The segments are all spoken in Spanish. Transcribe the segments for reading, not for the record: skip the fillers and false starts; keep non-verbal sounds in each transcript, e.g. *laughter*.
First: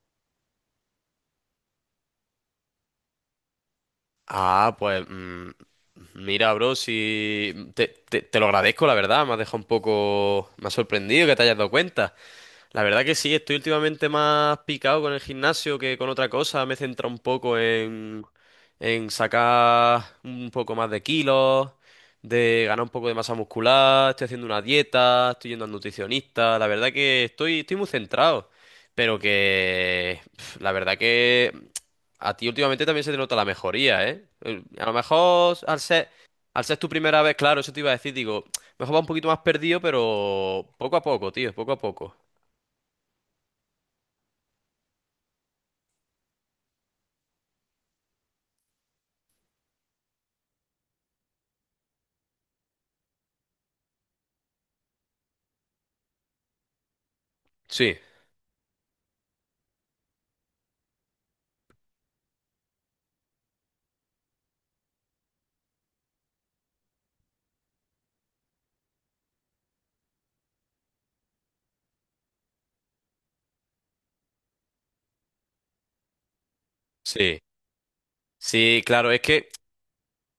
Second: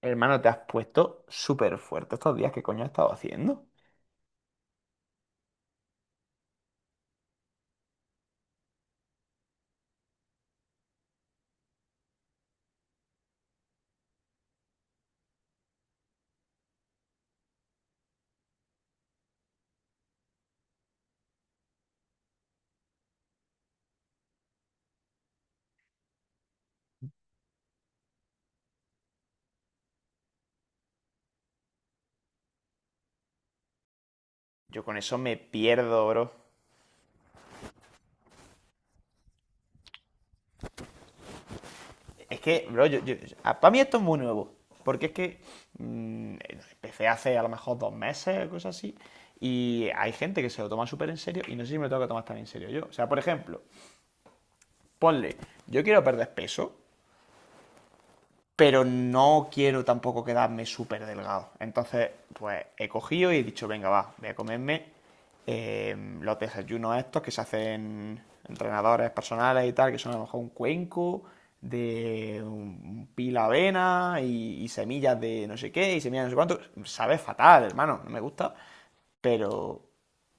Hermano, te has puesto súper fuerte estos días. ¿Qué coño has estado haciendo? Ah, pues mira, bro, si te lo agradezco, la verdad, me has dejado un poco, me ha sorprendido que te hayas dado cuenta. La verdad que sí, estoy últimamente más picado con el gimnasio que con otra cosa. Me he centrado un poco en sacar un poco más de kilos, de ganar un poco de masa muscular, estoy haciendo una dieta, estoy yendo al nutricionista. La verdad que estoy muy centrado. Pero que la verdad que a ti últimamente también se te nota la mejoría, ¿eh? Eh, Yo A lo con eso me mejor al ser, pierdo, bro. al ser tu primera vez, claro, eso te iba a decir, digo, mejor va un poquito más perdido, pero poco a poco, tío, poco a poco. Es que, bro, yo, para mí esto es muy nuevo. Porque es que mm, empecé hace a lo mejor 2 meses, cosas así. Y hay gente que se lo toma súper en serio y no sé si me lo tengo que tomar tan en serio yo. O sea, por ejemplo, ponle, yo quiero perder peso, Sí, pero no quiero tampoco quedarme súper delgado. Entonces, pues he cogido y he dicho, venga, va, voy a comerme eh, los desayunos estos que se hacen entrenadores personales y tal, que son a lo mejor un cuenco de un pila avena y semillas de no sé qué y semillas de no sé cuánto. Sabe sí, fatal, hermano, no me gusta, sí, claro, es que, pero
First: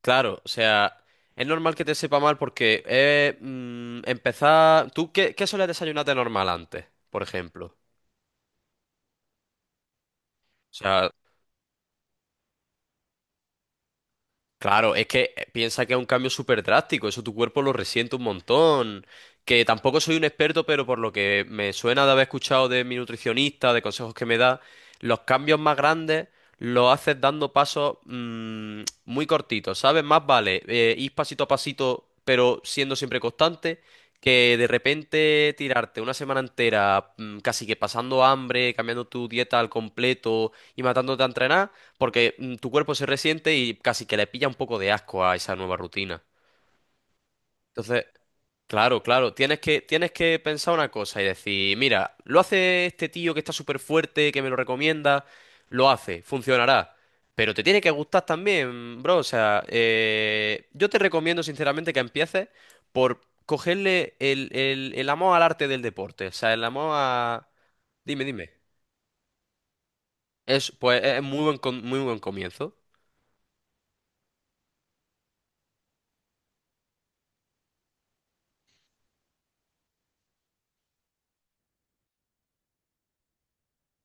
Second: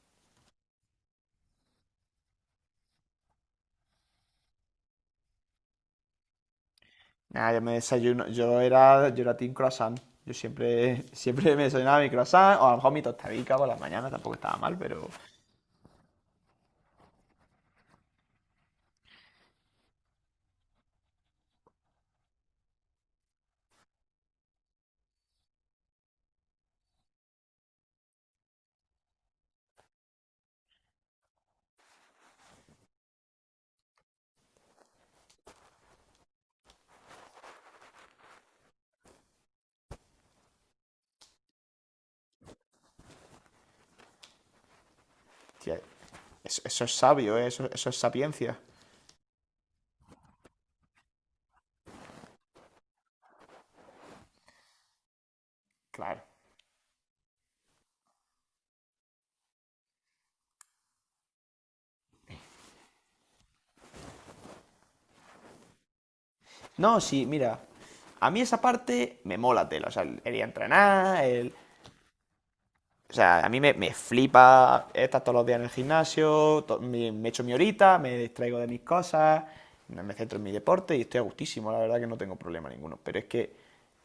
claro, o sea, es normal que te sepa mal porque empezar. ¿Tú qué sueles desayunar de normal antes, por nada, yo me ejemplo? desayuno, yo era team croissant. Yo O siempre, sea, *laughs* siempre me desayunaba mi croissant, o a lo mejor mi tostadica por las mañanas, tampoco estaba mal, claro, es pero que piensa que es un cambio súper drástico, eso tu cuerpo lo resiente un montón. Que tampoco soy un experto, pero por lo que me suena de haber escuchado de mi nutricionista, de consejos que me da, los cambios más grandes los haces dando pasos muy cortitos, ¿sabes? Más vale ir pasito a pasito, pero siendo siempre constante, que de repente tirarte una semana entera casi que pasando hambre, cambiando tu dieta al completo y matándote a entrenar porque tu cuerpo se resiente y casi que le pilla un poco de asco a esa nueva tía, rutina. eso es sabio, ¿eh? Eso es Entonces, sapiencia. claro, claro, tienes que pensar una cosa y decir, mira, lo hace este tío que está súper fuerte, que me lo recomienda, lo hace, Claro. funcionará. Pero te tiene que gustar también, bro. O sea, yo te recomiendo sinceramente que empieces por cogerle el amor al arte del deporte. O sea, el amor No, sí, a. mira. Dime, A mí dime. esa parte me mola tela. O sea, el ir a Es, pues, es entrenar, muy el. buen, muy buen comienzo. O sea, a mí me flipa estar todos los días en el gimnasio, to- me echo mi horita, me distraigo de mis cosas, no me centro en mi deporte y estoy a gustísimo, la verdad que no tengo problema ninguno. Pero es que,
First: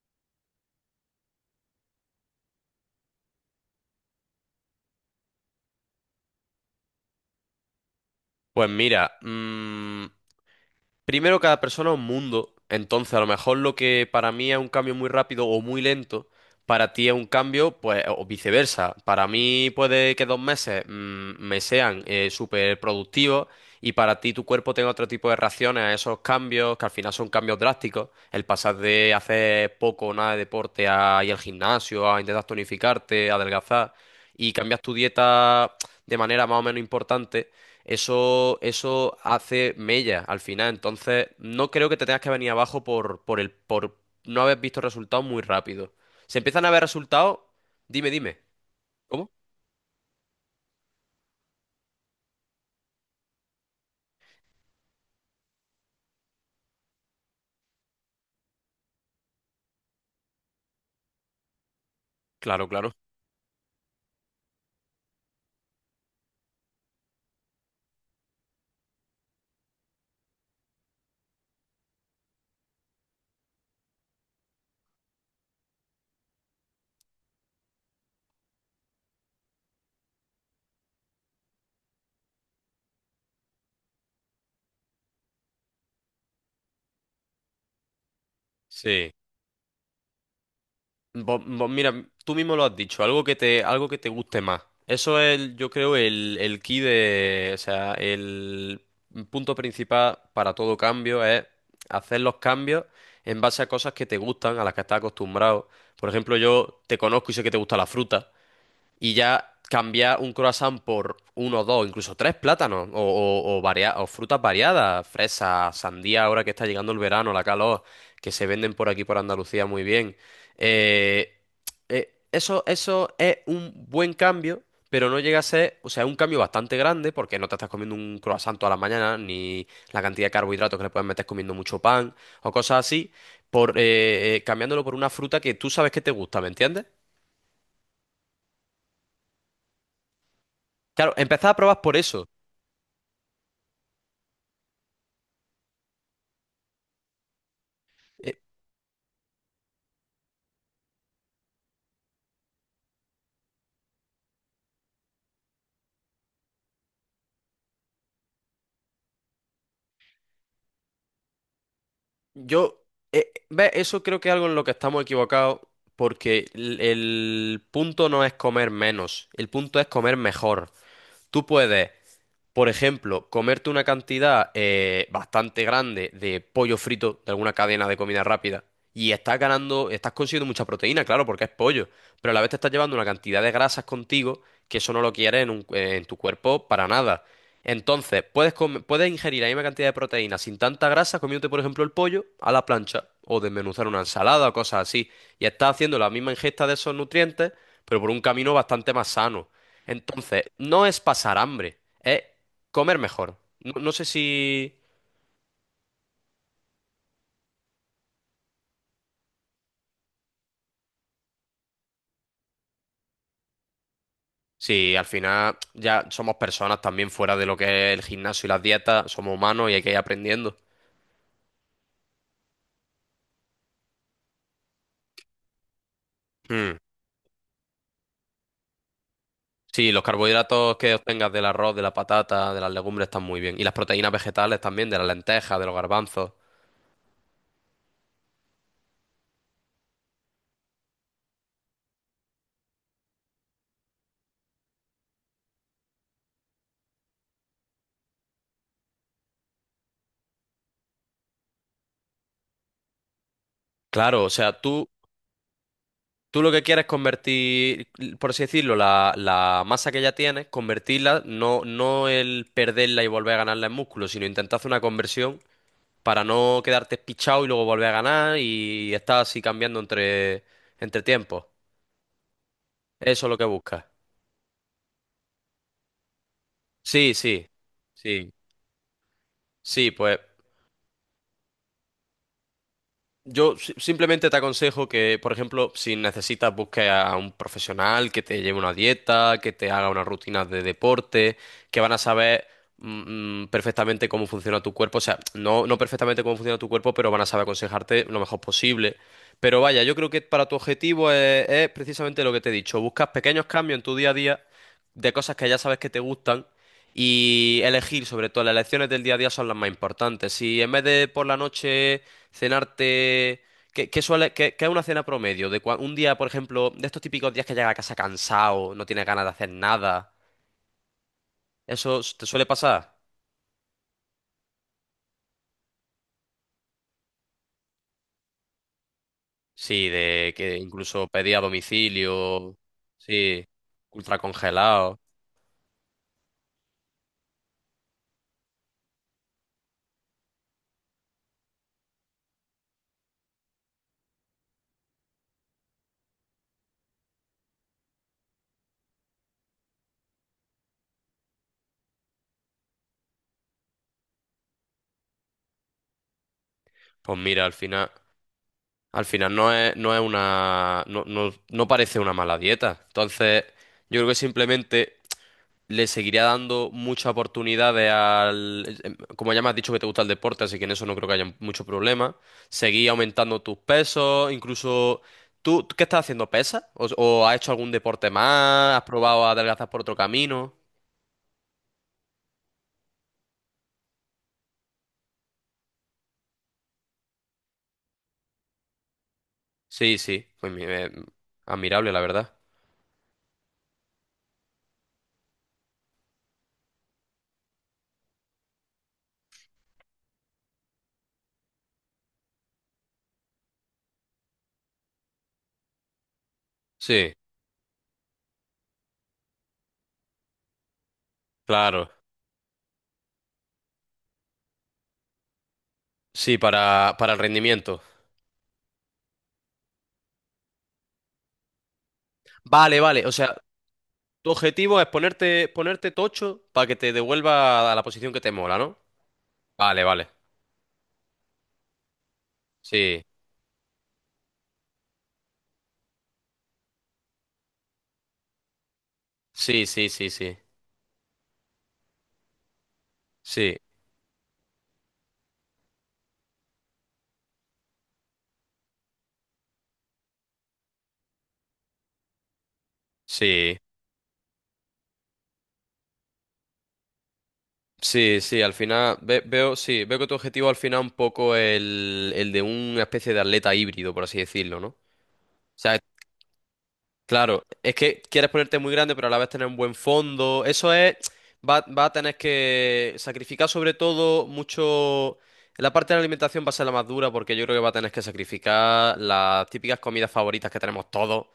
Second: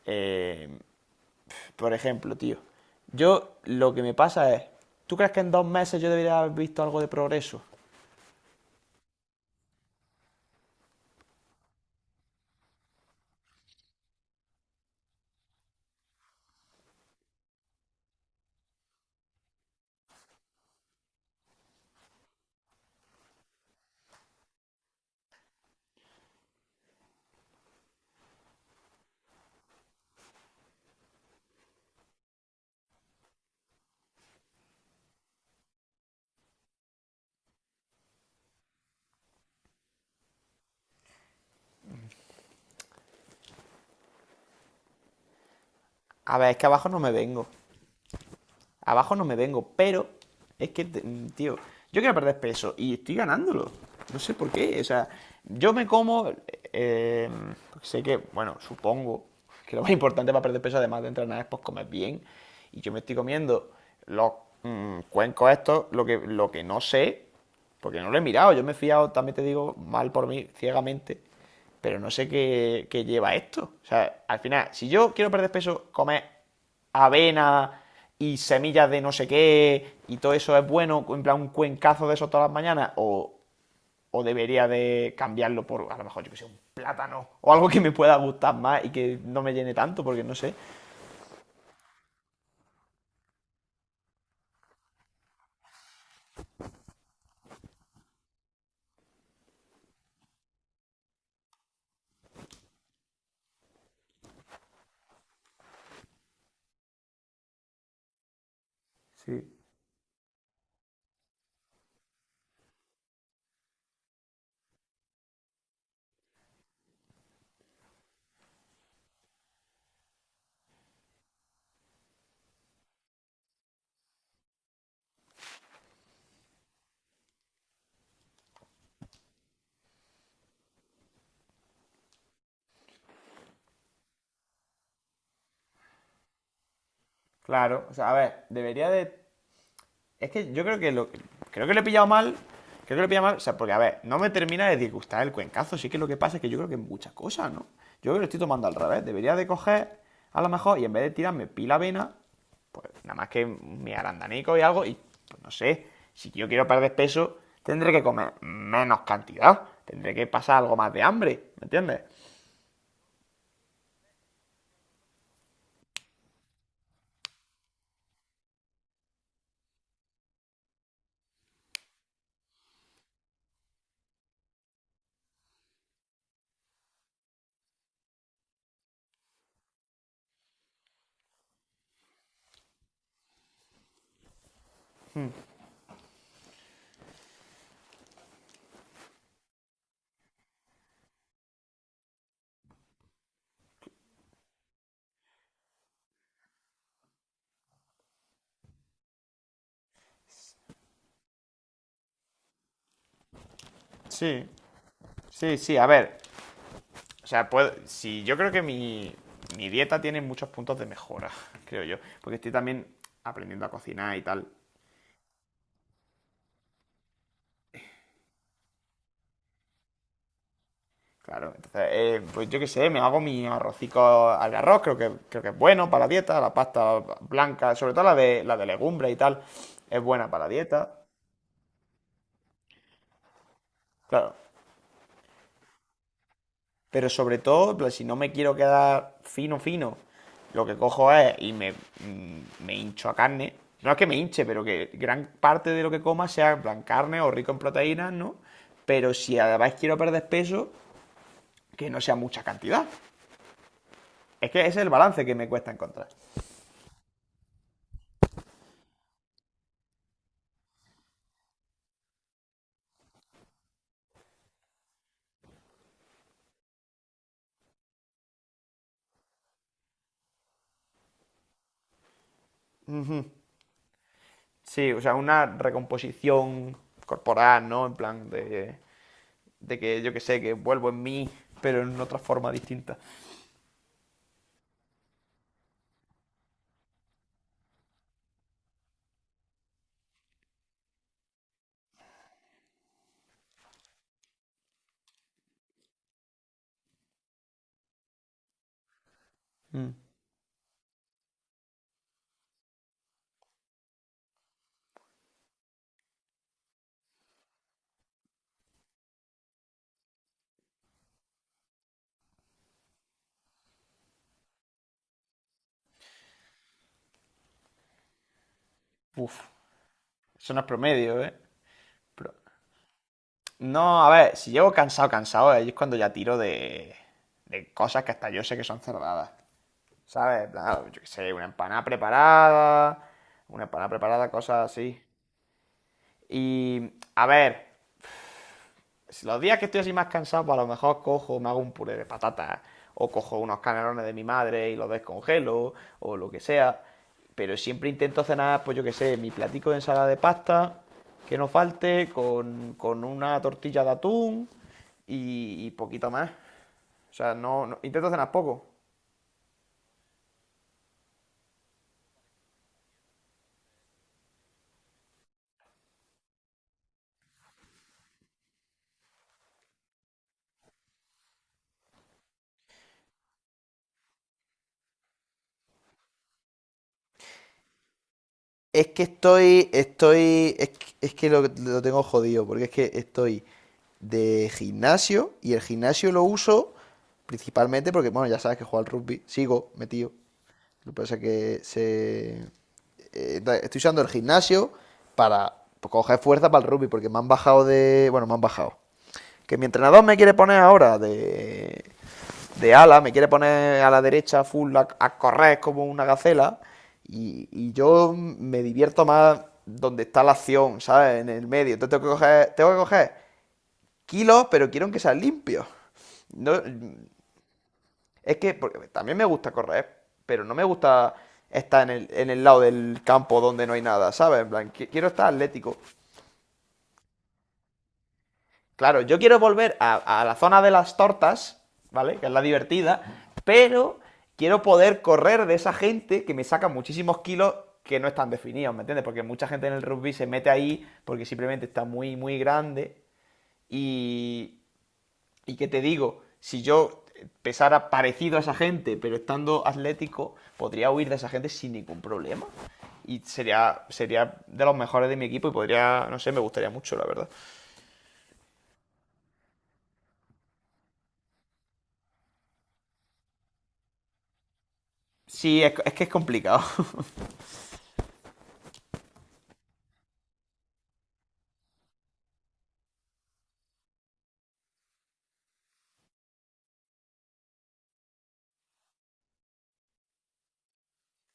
eh, por ejemplo, tío, yo lo que me pasa es, ¿tú crees que en 2 meses yo debería haber visto algo de progreso? Pues mira, primero, cada persona es un mundo. Entonces, a lo mejor lo que para mí es un cambio muy rápido o muy lento, para ti es un cambio, pues, o viceversa. Para mí puede que 2 meses me sean súper productivos y para ti tu cuerpo tenga otro tipo de reacciones a esos cambios, que al final son cambios drásticos. El pasar de hacer poco o nada de deporte a ir al gimnasio, a intentar tonificarte, a adelgazar y cambias tu dieta de manera más o menos importante, eso hace mella al final. Entonces, no creo que te tengas que venir abajo por no haber visto resultados muy rápido. A Se ver, es empiezan que a ver abajo no me resultados. vengo. Dime, dime. Abajo no ¿Cómo? me vengo, pero es que, tío, yo quiero perder peso y estoy ganándolo. No sé por qué. O sea, yo me como, eh, sé que, bueno, supongo que lo más importante para perder peso, además de entrenar, es pues comer bien. Claro, Y yo claro. me estoy comiendo los cuencos estos, lo que no sé, porque no lo he mirado. Yo me he fiado, también te digo, mal por mí, ciegamente. Pero no sé qué, qué lleva esto. O sea, al final, si yo quiero perder peso, comer avena y semillas de no sé qué y todo eso es bueno, en plan un cuencazo de eso todas las mañanas, o debería de cambiarlo por a lo mejor yo que sé, un plátano o algo que me pueda gustar más y Sí. que no me llene tanto, porque no sé. Vos- vos mira, tú mismo lo has dicho, algo que te guste más. Eso es, yo creo, el key de, o sea, el punto principal para todo cambio es hacer los cambios en base a cosas que te gustan, a las que estás acostumbrado. Por ejemplo, yo te conozco y sé que te gusta la fruta y Sí, ya cambiar un croissant por uno, dos, incluso tres plátanos o, o frutas variadas, fresas, sandía, ahora que está llegando el verano, la calor, que se venden por aquí por Andalucía muy bien. Eh, eso es un buen cambio. Pero no llega a ser, o sea, es un cambio bastante grande porque no te estás comiendo un croissant toda la mañana, ni la cantidad de carbohidratos que le puedes meter comiendo mucho pan o cosas así, por cambiándolo por una fruta que tú sabes que te gusta, ¿me entiendes? claro. O sea, a ver, debería de... Es que yo creo que lo, Claro, empezar a creo que probar le he por pillado eso. mal. Creo que le he pillado mal. O sea, porque, a ver, no me termina de disgustar el cuencazo. Sí que lo que pasa es que yo creo que muchas cosas, ¿no? Yo creo que lo Eh, estoy tomando al revés. Debería de coger, a lo mejor, y en vez de tirarme pila avena, pues nada más que mi arandanico y algo. Y pues no sé, si yo quiero perder peso, tendré que comer menos cantidad. Tendré que pasar algo más de hambre, ¿me entiendes? Yo, Eso creo que es algo en lo que estamos equivocados, porque el punto no es comer menos, el punto es comer mejor. Tú puedes, por ejemplo, comerte una cantidad bastante grande de pollo frito de alguna cadena de comida rápida y estás ganando, estás consiguiendo mucha proteína, claro, porque es pollo, pero a la vez te estás llevando una cantidad de grasas contigo que eso no lo quieres en tu cuerpo para nada. Entonces, puedes ingerir la misma cantidad de proteína sin tanta grasa comiéndote, por ejemplo, el pollo a la plancha o desmenuzar una ensalada o cosas así. Y estás haciendo la misma ingesta de esos nutrientes, pero por un camino bastante más sano. Entonces, no es pasar hambre, es comer mejor. No, no sé Sí, si, sí, sí. A ver, o sea, puedo, si yo creo que mi dieta tiene muchos puntos de mejora, *laughs* creo yo. Porque estoy también aprendiendo a cocinar y tal. si al final ya somos personas también fuera de lo que es el gimnasio y las dietas, somos humanos y hay que ir aprendiendo. Claro, entonces, pues yo qué sé, me hago mi arrocico al arroz, creo que es bueno para la dieta, la Mm. pasta blanca, sobre todo la de legumbre y tal, Sí, los es buena para la carbohidratos dieta. que obtengas del arroz, de la patata, de las legumbres están muy bien. Y las proteínas Claro, vegetales también, de las lentejas, de los garbanzos. pero sobre todo, en si no me quiero quedar fino, fino, lo que cojo es y me, me hincho a carne. No es que me hinche, pero que gran parte de lo que coma sea en plan carne o rico en proteínas, ¿no? Pero si además quiero perder peso, que no sea mucha cantidad. Claro, o Es sea, que ese es tú, el balance que me cuesta encontrar. tú lo que quieres es convertir, por así decirlo, la masa que ya tienes, convertirla, no el perderla y volver a ganarla en músculo, sino intentar hacer una conversión para no quedarte pichado y luego volver a ganar y estar así cambiando entre tiempos. Eso es lo que buscas. Sí, o sea, una recomposición Sí, sí, corporal, ¿no? En plan sí, de sí, que yo pues que sé, que vuelvo en mí, pero en otra forma distinta. Yo si- simplemente te aconsejo que, por ejemplo, si necesitas, busques a un profesional que te lleve una dieta, que te haga unas rutinas de deporte, que van a saber perfectamente cómo funciona tu cuerpo. O sea, no, no perfectamente cómo funciona tu cuerpo, pero van a saber aconsejarte lo mejor posible. Pero vaya, Mm. yo creo que para tu objetivo es precisamente lo que te he dicho. Buscas pequeños cambios en tu día a día de cosas que ya sabes que te gustan. Y elegir, sobre todo, las elecciones del día a día son las más importantes. Si en vez de por la noche cenarte. ¿Qué es una cena promedio? De un día, por ejemplo, de estos típicos días que llegas a casa cansado, no tienes ganas de Uf, hacer nada. eso no es promedio, ¿eh? ¿Te Pero suele pasar? no, a ver, si llego cansado, cansado, ahí es cuando ya tiro de cosas que hasta yo sé que son cerradas. Sí, de ¿Sabes? que Yo qué incluso sé, pedí a domicilio. Sí, una empanada ultra preparada, cosas congelado. así. Y, a ver, si los días que estoy así más cansado, pues a lo mejor cojo, me hago un puré de patatas, o cojo unos canelones de mi madre y los descongelo, o lo que sea. Pero siempre intento cenar, pues yo qué sé, mi platico de ensalada de pasta, que no falte, con una tortilla de atún y poquito más. O Pues sea, mira, al no, no- final, intento cenar poco. al final no es una, no parece una mala dieta. Entonces, yo creo que simplemente le seguiría dando muchas oportunidades al. Como ya me has dicho que te gusta el deporte, así que en eso no creo que haya mucho problema. Seguí aumentando tus pesos, incluso. ¿Tú qué estás haciendo? ¿Pesas? O has hecho algún deporte más? ¿Has Es que probado a adelgazar por otro camino? Es que lo tengo jodido, porque es que estoy de gimnasio y el gimnasio lo uso principalmente porque, bueno, ya sabes que juego al rugby, sigo Sí, metido. sí, pues Lo que pasa es que admirable, la verdad. se, estoy usando el gimnasio para pues, coger fuerza para el rugby, porque me han bajado de, bueno, me han bajado. Que mi entrenador me quiere poner ahora de ala, me quiere poner a la derecha full a correr como una gacela. Sí, Y yo me divierto más donde está la acción, ¿sabes? En el medio. claro. Entonces tengo que coger kilos, pero quiero que sean limpios. Sí, No, para el rendimiento. es que porque también me gusta correr, pero no me gusta estar en el lado Vale, del vale. O sea, campo donde no hay nada, tu ¿sabes? En plan, objetivo es quiero estar ponerte, atlético. ponerte tocho para que te devuelva a la posición que te mola, ¿no? Claro, yo quiero volver Vale, vale. A la zona de las tortas, ¿vale? Que es la divertida, Sí. pero quiero poder correr de esa gente que me saca muchísimos kilos que no están definidos, ¿me entiendes? Porque mucha Sí, gente en el sí, sí, rugby se sí. mete ahí porque simplemente está muy grande Sí, y, y que te digo, si yo pesara parecido a esa gente, pero estando atlético, podría huir de esa gente sin ningún problema. Y sí. sería de los mejores de mi equipo y podría, no sé, me gustaría mucho, la verdad. Sí, sí, al final veo, sí, veo que tu objetivo al final es un poco el de una especie de atleta híbrido, por así decirlo, ¿no? O Sí, es, sea, es que es complicado. claro, es que quieres ponerte muy grande, pero a la vez tener un buen fondo. Eso es, va, va a tener que sacrificar sobre todo mucho. La parte de la alimentación va a ser la más dura porque yo creo que va a tener que sacrificar las típicas comidas favoritas que tenemos todos. O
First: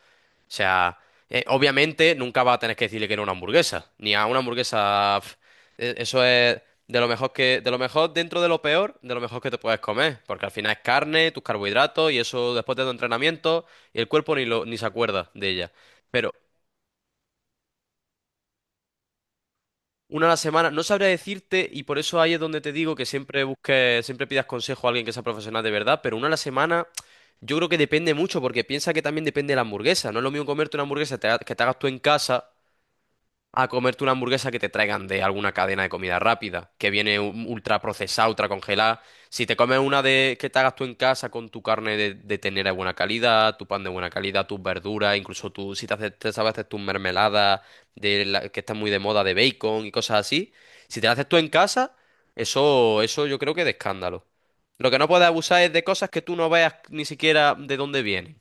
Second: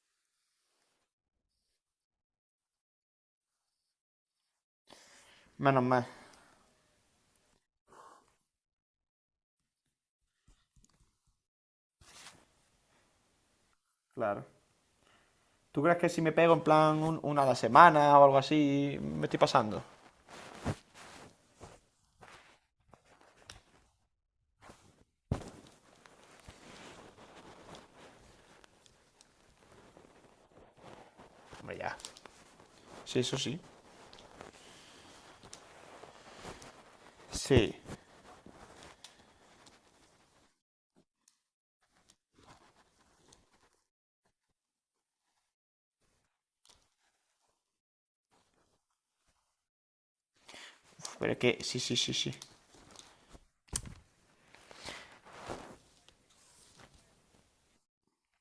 sea, obviamente nunca vas a tener que decirle que no a una hamburguesa, ni a una hamburguesa. Menos mal, Eso es de lo mejor que, de lo mejor dentro de lo peor, de lo mejor que te puedes comer, porque al final es carne, tus carbohidratos y eso después de tu entrenamiento y el cuerpo ni claro. lo, ni se acuerda de ella. ¿Tú crees que si Pero me pego en plan un- una a la semana o algo así, me estoy pasando? una a la semana no sabría decirte y por eso ahí es donde te digo que siempre busques, siempre pidas consejo a alguien que sea profesional de verdad, pero una a la semana. Yo creo que depende mucho, porque piensa que también depende de la hamburguesa. No es lo mismo comerte una hamburguesa que te hagas Hombre, tú ya. en casa Sí, eso sí. a comerte una hamburguesa que te traigan de alguna cadena de comida rápida, que viene Sí. ultra procesada, ultra congelada. Si te comes una de que te hagas tú en casa con tu carne de ternera de buena calidad, tu pan de buena calidad, tus verduras, incluso tú, si te, haces, te sabes hacer tus mermeladas que están muy de moda de bacon y cosas así, si te las haces Pero tú es en que, sí, casa, sí, sí, sí. eso yo creo que es de escándalo. Lo que no puedes abusar es de cosas que tú no veas ni siquiera de dónde vienen.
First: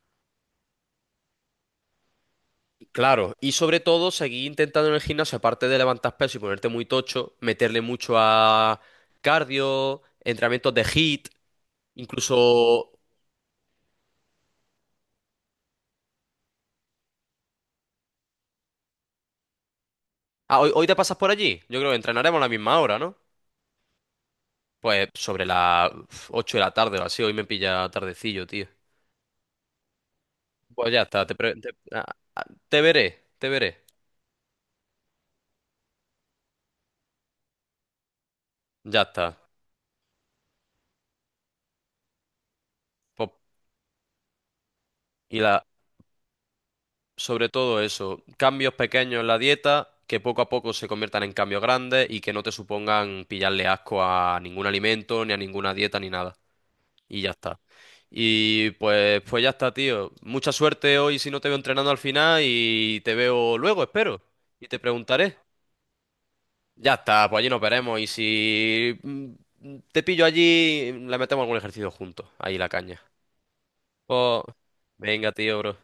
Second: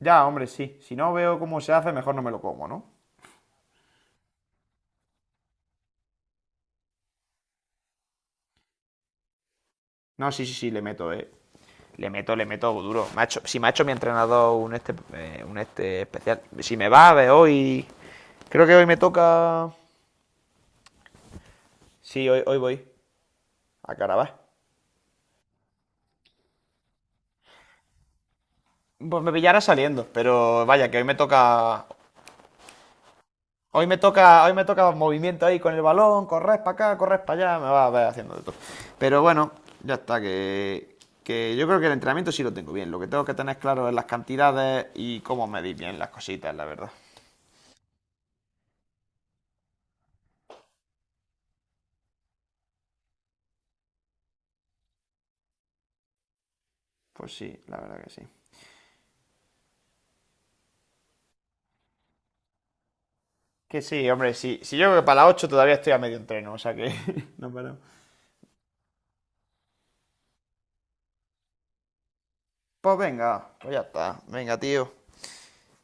Ya, hombre, sí. Si no veo cómo se hace, mejor no me lo como, ¿no? Claro, y sobre todo seguir intentando en el gimnasio, aparte de levantar peso y ponerte muy tocho, meterle mucho a cardio, No, sí, sí, sí, entrenamientos le de meto, HIIT, eh. Le meto incluso. duro. Me ha hecho- si me ha hecho mi entrenador un este especial. Si me va a ver hoy. Creo que hoy me toca. Ah, hoy te pasas por allí. Yo creo que Sí, entrenaremos a la hoy misma voy. hora, ¿no? A Carabas. Pues sobre las 8 de la tarde o así, hoy me pilla tardecillo, tío. Pues me pillará saliendo, pero vaya, Pues que ya hoy me está, te, pre- te- toca. ah, ah, te veré. Hoy me toca movimiento ahí con el balón, corres para acá, corres para allá, me va a ver haciendo de todo. Ya Pero está. bueno, ya está, que yo creo que el entrenamiento sí lo tengo bien. Lo que tengo Pues, que tener claro es las cantidades y y cómo la... medir bien las cositas, la verdad. sobre todo eso, cambios pequeños en la dieta que poco a poco se conviertan en cambios grandes y que no te supongan pillarle asco a ningún alimento, ni a ninguna dieta, ni nada. Y ya Pues sí, está. la verdad que sí. Y pues, pues ya está, tío. Mucha suerte hoy si no te veo entrenando al final y te veo Que luego, sí, espero. hombre, sí. Y Si te yo creo que para las preguntaré. 8 todavía estoy a medio entreno, o sea que Ya está, *laughs* pues allí no nos paramos. veremos. Y si te pillo allí, le metemos algún ejercicio juntos. Ahí la Pues caña. venga, pues ya está. Pues Venga, tío. venga, tío, bro.